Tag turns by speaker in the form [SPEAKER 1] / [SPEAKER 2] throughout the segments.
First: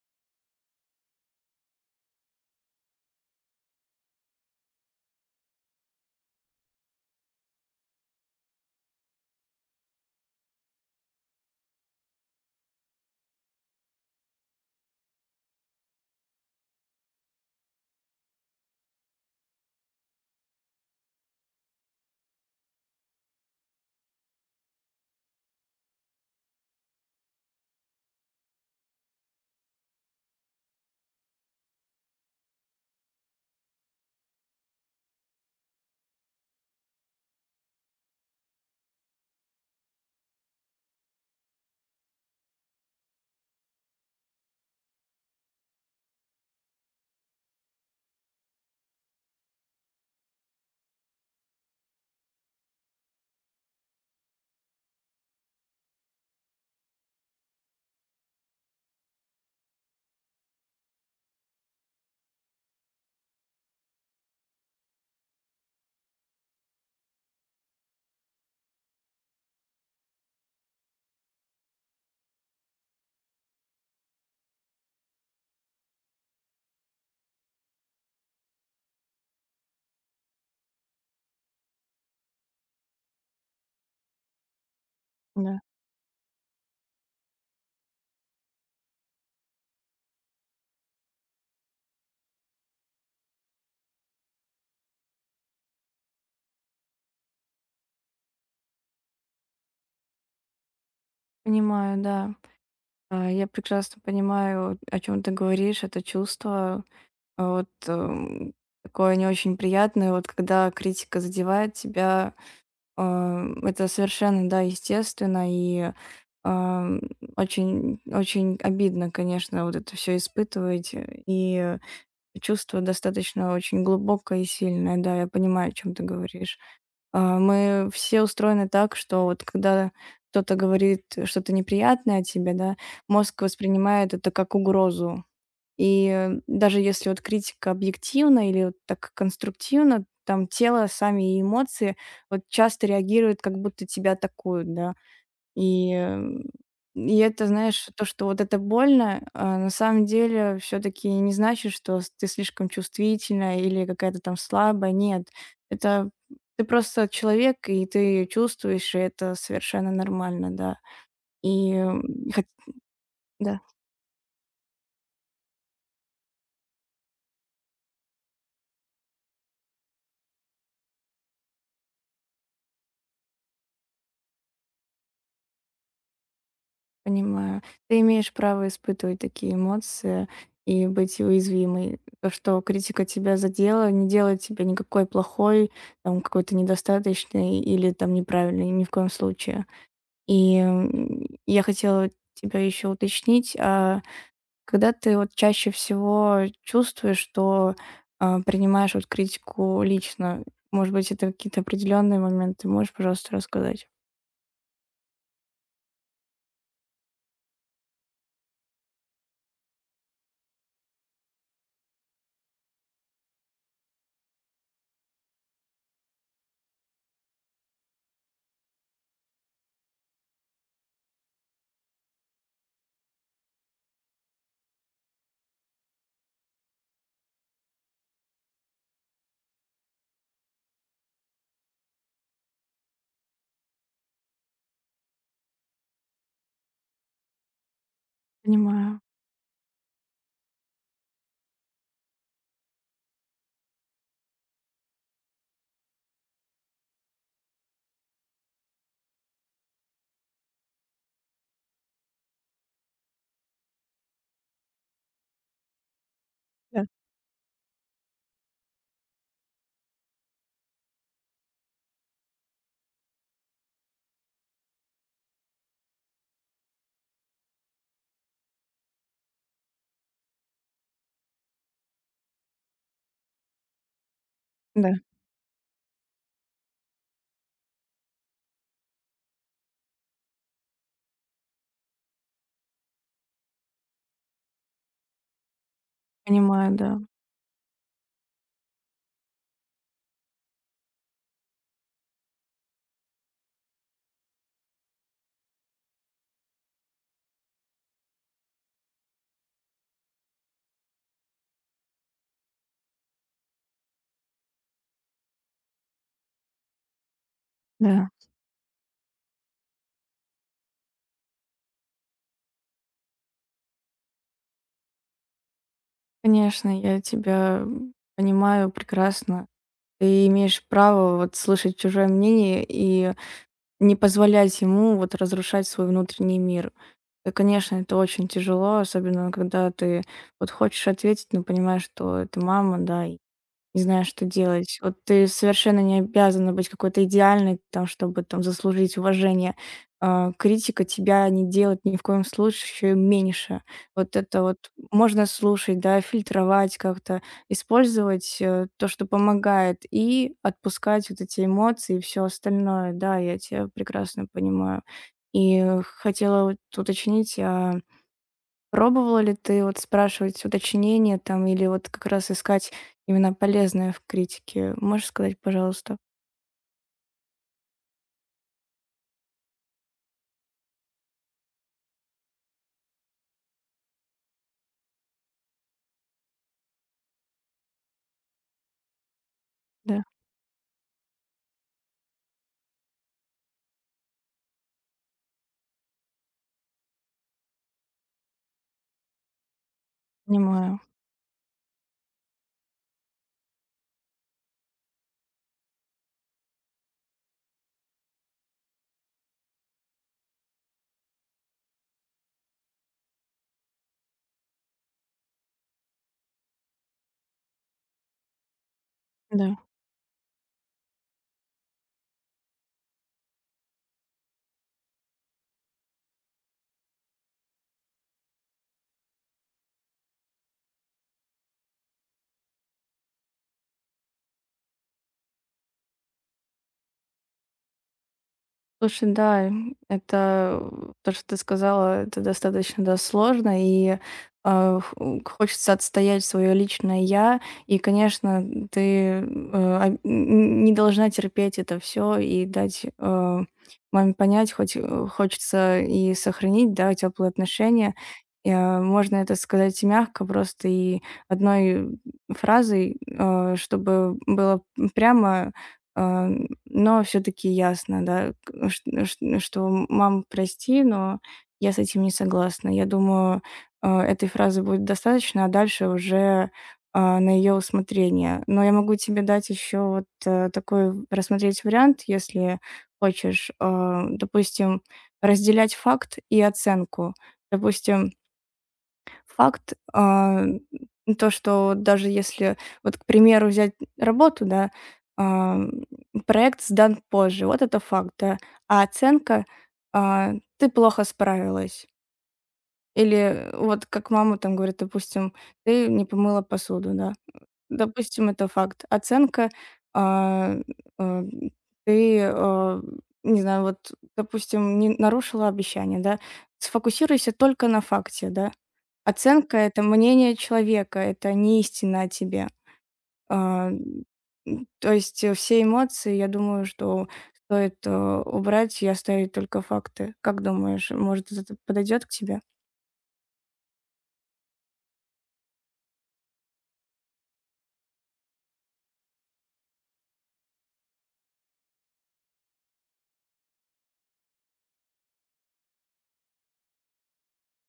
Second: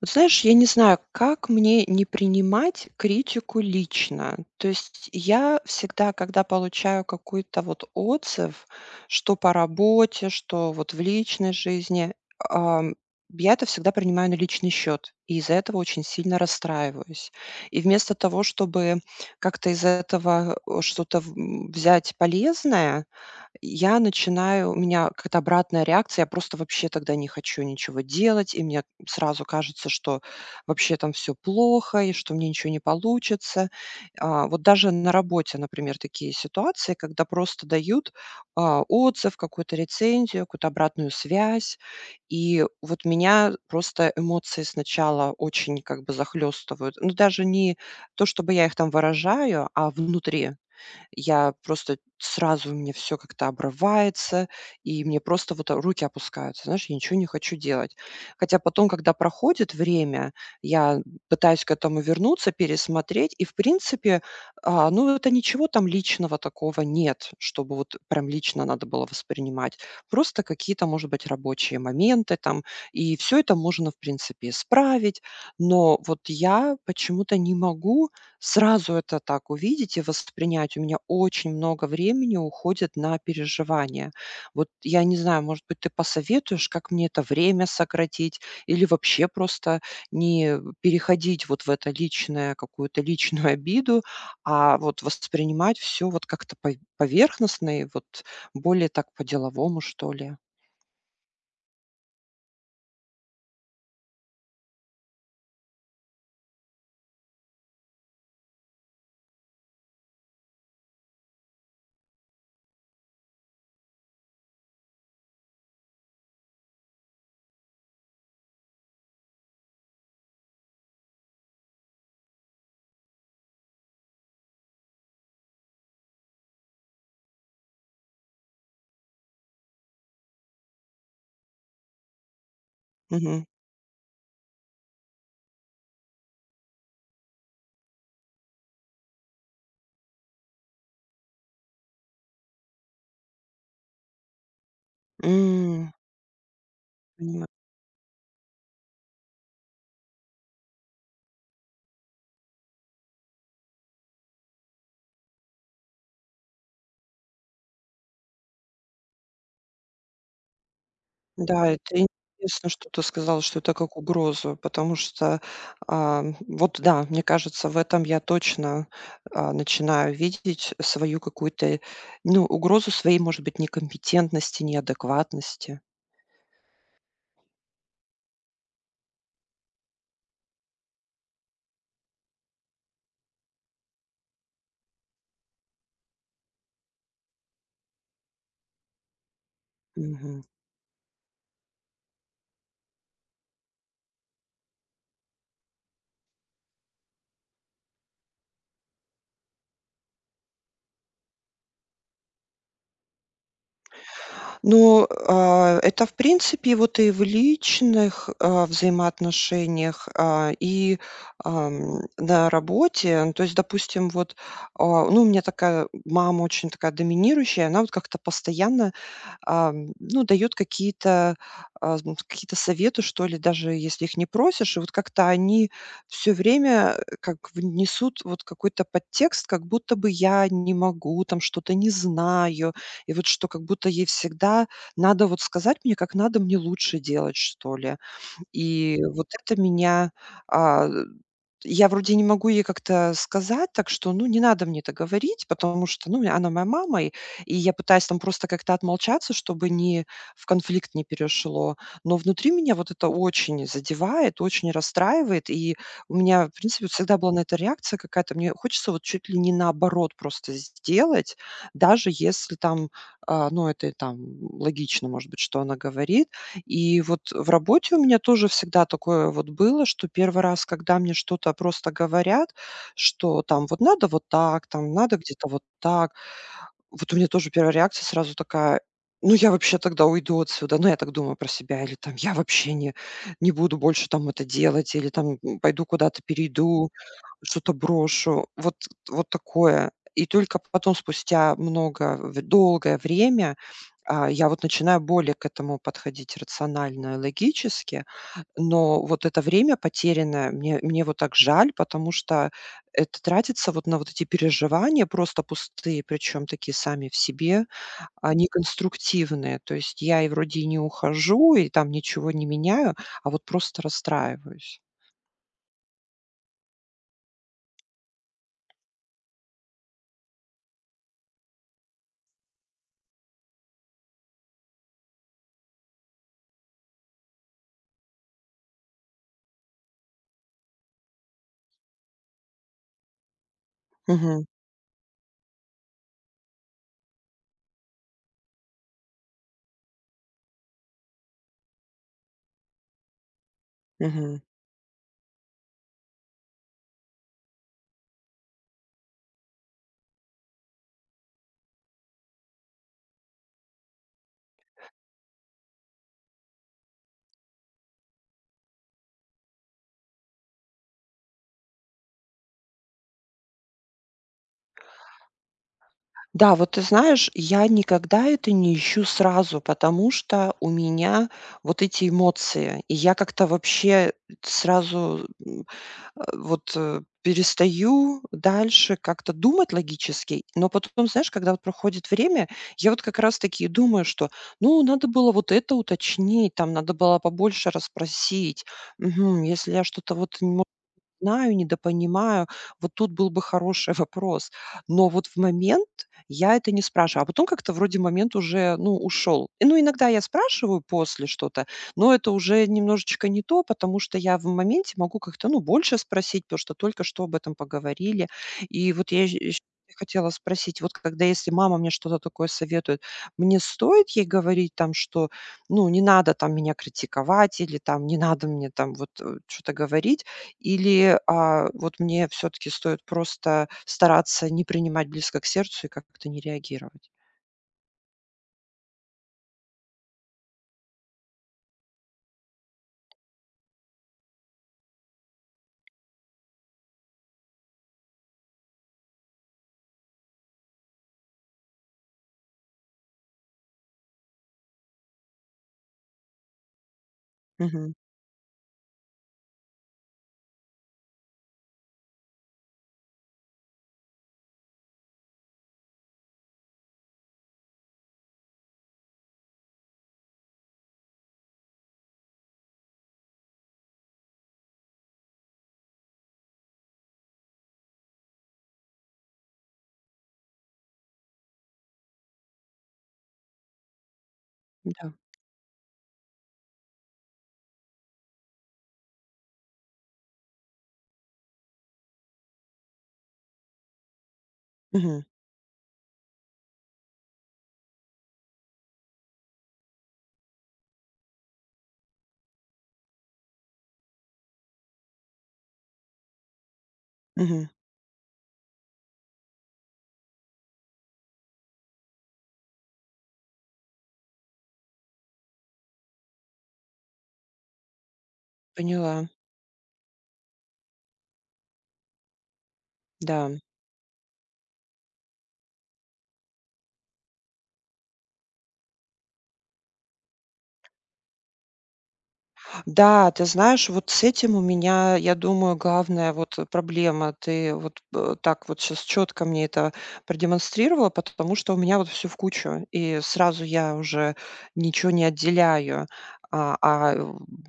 [SPEAKER 1] Вот знаешь, я не знаю, как мне не принимать критику лично. То есть я всегда, когда получаю какой-то вот отзыв, что по работе, что вот в личной жизни, ам, я это всегда принимаю на личный счет, и из-за этого очень сильно расстраиваюсь. И вместо того, чтобы как-то из этого что-то взять полезное, я начинаю у меня какая-то обратная реакция, я просто вообще тогда не хочу ничего делать, и мне сразу кажется, что вообще там все плохо, и что мне ничего не получится. А, вот даже на работе, например, такие ситуации, когда просто дают, а, отзыв, какую-то рецензию, какую-то обратную связь. И вот меня просто эмоции сначала очень как бы захлестывают. Ну, даже не то, чтобы я их там выражаю, а внутри. Я просто сразу У меня все как-то обрывается, и мне просто вот, руки опускаются. Знаешь, я ничего не хочу делать. Хотя потом, когда проходит время, я пытаюсь к этому вернуться, пересмотреть. И, в принципе, а, ну, это ничего там личного такого нет, чтобы вот прям лично надо было воспринимать. Просто какие-то, может быть, рабочие моменты там. И все это можно, в принципе, исправить. Но вот я почему-то не могу сразу это так увидеть и воспринять. У меня очень много времени уходит на переживания. Вот я не знаю,
[SPEAKER 2] Да,
[SPEAKER 1] может быть, ты посоветуешь, как мне это время сократить или вообще просто не переходить вот в это личное, какую-то личную обиду, а вот воспринимать все вот как-то поверхностно и вот более так по-деловому, что ли.
[SPEAKER 2] понимаю, да. Я прекрасно понимаю, о чем ты говоришь, это чувство а, вот эм, такое не очень приятное, вот когда критика задевает тебя. Это совершенно, да, естественно и ам, очень, очень обидно, конечно, вот это все испытывать, и чувство достаточно очень глубокое и сильное, да, я понимаю, о чем ты говоришь. Мы все устроены так, что вот когда кто-то говорит что-то неприятное о тебе, да, мозг
[SPEAKER 1] Мгм.
[SPEAKER 2] воспринимает это как угрозу. Даже если вот критика объективна или вот так конструктивна, там тело, сами эмоции вот часто реагируют, как будто тебя атакуют, да.
[SPEAKER 1] М,
[SPEAKER 2] И, м, и
[SPEAKER 1] понимаю.
[SPEAKER 2] это, знаешь, то, что вот это больно, на самом деле все таки не значит, что с ты слишком чувствительная или какая-то там слабая. Нет, это ты просто человек, и ты чувствуешь, и это совершенно нормально, да.
[SPEAKER 1] Да,
[SPEAKER 2] И,
[SPEAKER 1] это
[SPEAKER 2] м, хот
[SPEAKER 1] интересно, что ты сказала, что
[SPEAKER 2] Да,
[SPEAKER 1] это как угрозу, потому что, а, вот да, мне кажется, в этом я точно, начинаю видеть свою какую-то, ну, угрозу своей, может быть, некомпетентности, неадекватности.
[SPEAKER 2] понимаю. Ты имеешь право испытывать такие эмоции и быть уязвимой. То, что критика тебя задела, не делает тебя никакой плохой, там, какой-то недостаточный или там неправильный ни в коем случае.
[SPEAKER 1] Мгм.
[SPEAKER 2] Я хотела тебя еще уточнить, когда ты вот чаще всего чувствуешь, что, принимаешь вот критику лично? Может быть, это какие-то определенные моменты? Можешь, пожалуйста, рассказать?
[SPEAKER 1] Ну, а, это, в принципе, вот и в личных, взаимоотношениях, а, и, на работе. Ну, то есть, допустим, вот, а, ну, у меня такая мама очень такая доминирующая, она вот как-то постоянно ну, дает какие-то, какие-то советы, что ли, даже если их не просишь. И вот как-то они все время, как внесут вот какой-то подтекст, как будто бы я не могу, там что-то не знаю. И вот что как будто ей всегда надо вот сказать мне, как надо мне лучше делать, что ли. И
[SPEAKER 2] Понимаю.
[SPEAKER 1] вот это меня, а я вроде не могу ей как-то сказать, так что, ну, не надо мне это говорить, потому что, ну, она моя мама, и я пытаюсь там просто как-то отмолчаться, чтобы не в конфликт не перешло. Но внутри меня вот это очень задевает, очень расстраивает, и у меня, в
[SPEAKER 2] Да,
[SPEAKER 1] принципе, всегда была на это реакция какая-то. Мне хочется вот чуть ли не наоборот просто сделать, даже если там, а, ну, это и там логично, может быть, что она говорит, и вот в работе у меня тоже всегда такое вот было, что первый раз, когда мне что-то просто говорят, что там вот надо вот так, там
[SPEAKER 2] да.
[SPEAKER 1] надо где-то вот так. Вот у меня тоже первая реакция сразу такая: "Ну, я вообще тогда уйду отсюда". Ну, я так думаю про себя. Или там: "Я вообще не буду больше там это делать". Или там: "М, пойду куда-то
[SPEAKER 2] Понимаю,
[SPEAKER 1] перейду".
[SPEAKER 2] да.
[SPEAKER 1] Что-то брошу, вот такое. И только потом, спустя много в долгое время, я вот начинаю более к этому подходить рационально и логически. Но вот это время потерянное, мне вот так жаль, потому что это тратится вот на вот эти переживания просто пустые, причем такие сами в себе,
[SPEAKER 2] Да.
[SPEAKER 1] они конструктивные. То есть я и вроде и не ухожу, и там ничего не меняю, а вот просто расстраиваюсь.
[SPEAKER 2] Конечно, я тебя понимаю прекрасно. Ты имеешь право вот слышать чужое мнение и не позволять ему вот разрушать свой внутренний мир. И, конечно, это очень тяжело, особенно когда ты вот хочешь ответить, но понимаешь, что это мама, да, не знаю, что
[SPEAKER 1] Мгм,
[SPEAKER 2] делать. Вот ты совершенно не обязана быть какой-то идеальной, там, чтобы там заслужить уважение. Критика тебя не делает ни в коем случае меньше. Вот
[SPEAKER 1] мгм.
[SPEAKER 2] это вот можно слушать, да, фильтровать как-то, использовать то, что помогает, и отпускать вот эти эмоции и все остальное. Да, я тебя прекрасно понимаю. И хотела вот уточнить, пробовала ли ты вот спрашивать уточнения там или вот как раз искать именно полезное в критике? Можешь сказать, пожалуйста?
[SPEAKER 1] Да, вот ты знаешь, я никогда это не ищу сразу, потому что у меня вот эти эмоции, и я как-то вообще сразу перестаю дальше как-то думать
[SPEAKER 2] Да,
[SPEAKER 1] логически, но потом, знаешь, когда вот проходит время, я вот как раз-таки и думаю, что, ну, надо было вот это уточнить, там, надо было побольше расспросить. Мгм, если я что-то вот
[SPEAKER 2] понимаю.
[SPEAKER 1] знаю, недопонимаю. Вот тут был бы хороший вопрос. Но вот в момент я это не спрашиваю, а потом как-то вроде момент уже, ну, ушел. И, ну, иногда я спрашиваю после что-то, но это уже немножечко не то, потому что я в моменте могу как-то, ну, больше спросить, потому что только что об этом поговорили. И вот я
[SPEAKER 2] Да.
[SPEAKER 1] ещё хотела спросить, вот когда если мама мне что-то такое советует, мне стоит ей говорить там, что, ну, не надо там меня критиковать или там не надо мне там вот, что-то говорить? Или, а, вот мне все таки стоит просто стараться не принимать близко к сердцу и как-то не реагировать?
[SPEAKER 2] Слушай, да, это то, что ты сказала, это достаточно, да, сложно, и хочется отстоять свое личное я, и, конечно, ты э, не должна терпеть это все и дать маме понять, хоть хочется и сохранить, да, теплые
[SPEAKER 1] Мгм.
[SPEAKER 2] отношения. Можно это сказать и мягко, просто и одной фразой, чтобы было прямо, э, но все таки ясно, да, к ш ш что: "Мам, прости, но я с этим не согласна". Я думаю, этой фразы будет достаточно, а дальше уже, на ее усмотрение. Но я могу тебе дать еще вот, такой рассмотреть вариант, если хочешь. Э, допустим,
[SPEAKER 1] Да.
[SPEAKER 2] разделять факт и оценку. Допустим, факт, то, что вот даже если, вот, к примеру, взять работу, да,
[SPEAKER 1] Мгм.
[SPEAKER 2] ам, проект сдан позже, вот это факт, да, а оценка, ты плохо справилась. Или вот как мама там говорит, допустим, ты не помыла посуду, да.
[SPEAKER 1] Мгм.
[SPEAKER 2] Допустим, это факт. Оценка, а, а, ты, не знаю, вот, допустим, не нарушила обещание, да, сфокусируйся только на факте, да.
[SPEAKER 1] Поняла.
[SPEAKER 2] Оценка — это мнение человека, это не истина о тебе.
[SPEAKER 1] Да.
[SPEAKER 2] А, м, То есть, все эмоции, я думаю, что стоит, убрать и оставить только факты. Как думаешь, может, это подойдет к тебе?
[SPEAKER 1] Да, ты знаешь, вот с этим у меня, я думаю, главная вот проблема. Ты вот так вот сейчас четко мне это продемонстрировала, потому что у меня вот все в кучу, и сразу я уже ничего не отделяю. А, а, э,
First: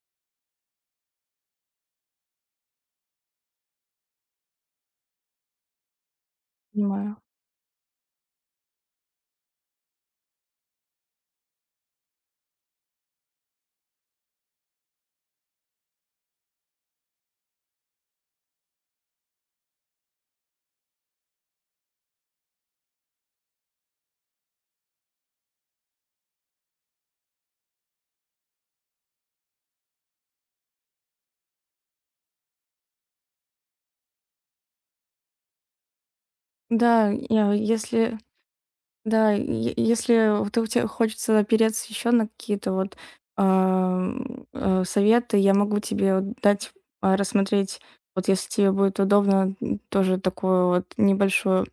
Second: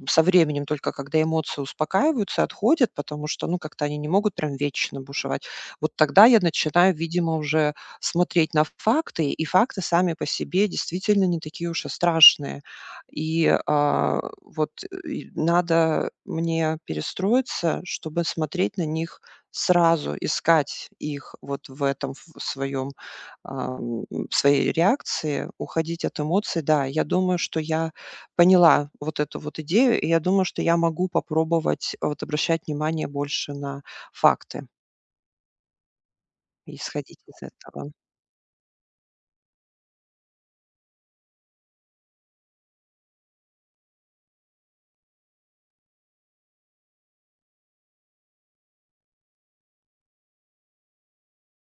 [SPEAKER 1] Со временем только, когда эмоции успокаиваются, отходят, потому что, ну, как-то они не могут прям вечно бушевать. Вот тогда я начинаю,
[SPEAKER 2] Понимаю.
[SPEAKER 1] видимо, уже смотреть на факты, и факты сами по себе действительно не такие уж и страшные и, а, вот, и надо мне перестроиться, чтобы смотреть на них сразу, искать их вот в этом в своем, ам, своей реакции, уходить от эмоций. Да, я думаю, что я поняла вот эту вот идею, и я думаю, что я могу попробовать вот обращать внимание больше на факты и
[SPEAKER 2] Да,
[SPEAKER 1] исходить из
[SPEAKER 2] я
[SPEAKER 1] этого.
[SPEAKER 2] если Да, и е если вот у тебя хочется опереться еще на какие-то вот, советы, я могу тебе вот дать, рассмотреть, вот если тебе будет удобно, тоже такую вот небольшую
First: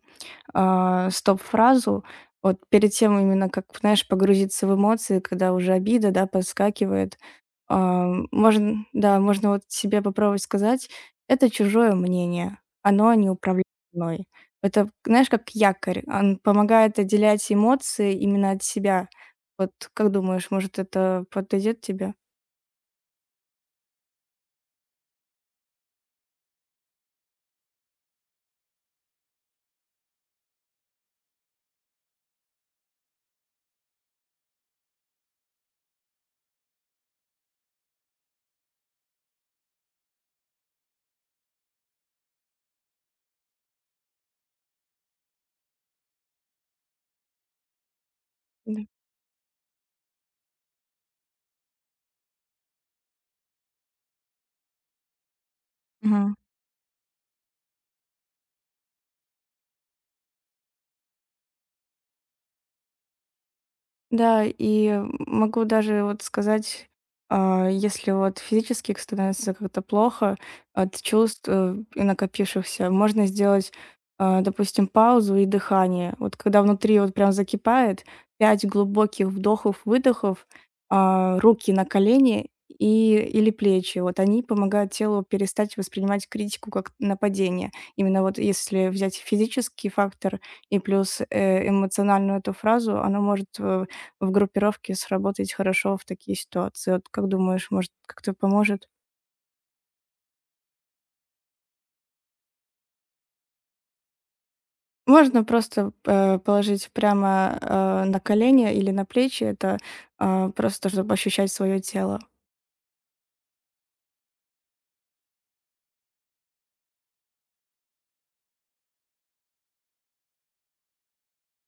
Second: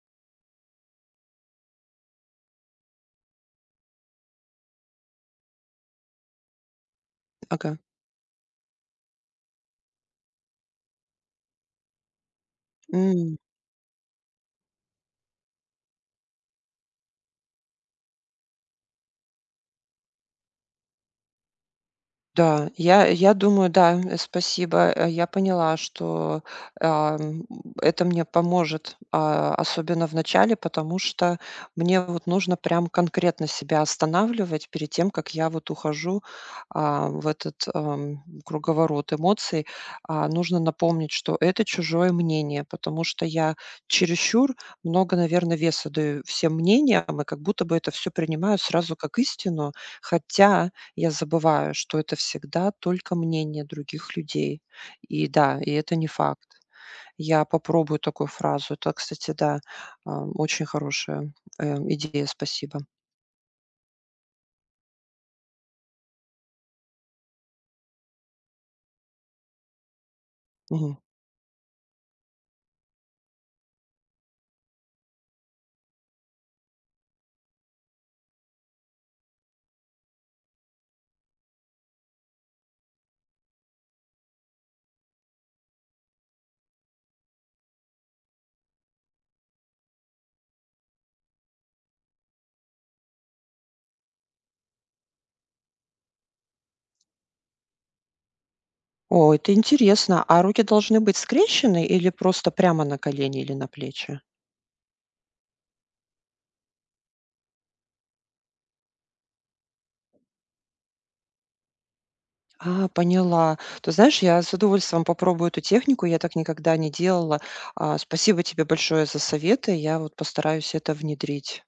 [SPEAKER 2] стоп-фразу. Вот перед тем именно, как, знаешь, погрузиться в эмоции, когда уже обида, да, подскакивает,
[SPEAKER 1] Ага.
[SPEAKER 2] можно, да, можно вот себе попробовать сказать: "Это чужое мнение, оно не управляет мной". Это, знаешь, как якорь, он помогает отделять эмоции именно от себя. Вот как думаешь, может, это подойдет тебе?
[SPEAKER 1] Да, я думаю, да, спасибо. Я поняла, что, ам, это мне поможет, а, особенно в начале, потому что мне вот нужно прям конкретно себя останавливать перед тем, как я вот ухожу, а, в этот, круговорот эмоций. А, нужно напомнить, что это чужое мнение, потому что я чересчур много, наверное, веса даю всем мнениям и как будто бы это все принимаю
[SPEAKER 2] Да.
[SPEAKER 1] сразу как истину. Хотя я забываю, что это всегда только мнение других людей. И да, и это не факт. Я попробую такую фразу. Это, кстати, да, а, очень хорошая, идея, спасибо.
[SPEAKER 2] Да, и могу даже вот сказать, если вот физически становится как-то плохо
[SPEAKER 1] Мгм.
[SPEAKER 2] от чувств и накопившихся, можно сделать, допустим, паузу и дыхание. Вот когда внутри вот прям закипает, пять глубоких вдохов, выдохов, руки на колени и, или плечи. Вот они помогают телу перестать воспринимать критику как нападение. Именно вот если взять физический фактор и плюс эмоциональную эту фразу, она может в группировке сработать хорошо в такие ситуации. Вот как думаешь, может, как-то поможет?
[SPEAKER 1] О, это интересно. А руки должны быть скрещены или просто прямо на колени или на плечи?
[SPEAKER 2] Можно просто, положить прямо, на колени или на плечи. Это, просто чтобы ощущать свое тело.
[SPEAKER 1] А, поняла. Ты знаешь, я с удовольствием попробую эту технику. Я так никогда не делала. А, спасибо тебе большое за советы. Я вот постараюсь это внедрить.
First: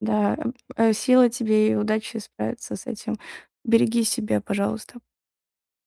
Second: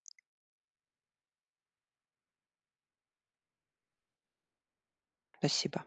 [SPEAKER 2] Да, сила тебе и удачи справиться с этим. Береги себя, пожалуйста.
[SPEAKER 1] Спасибо.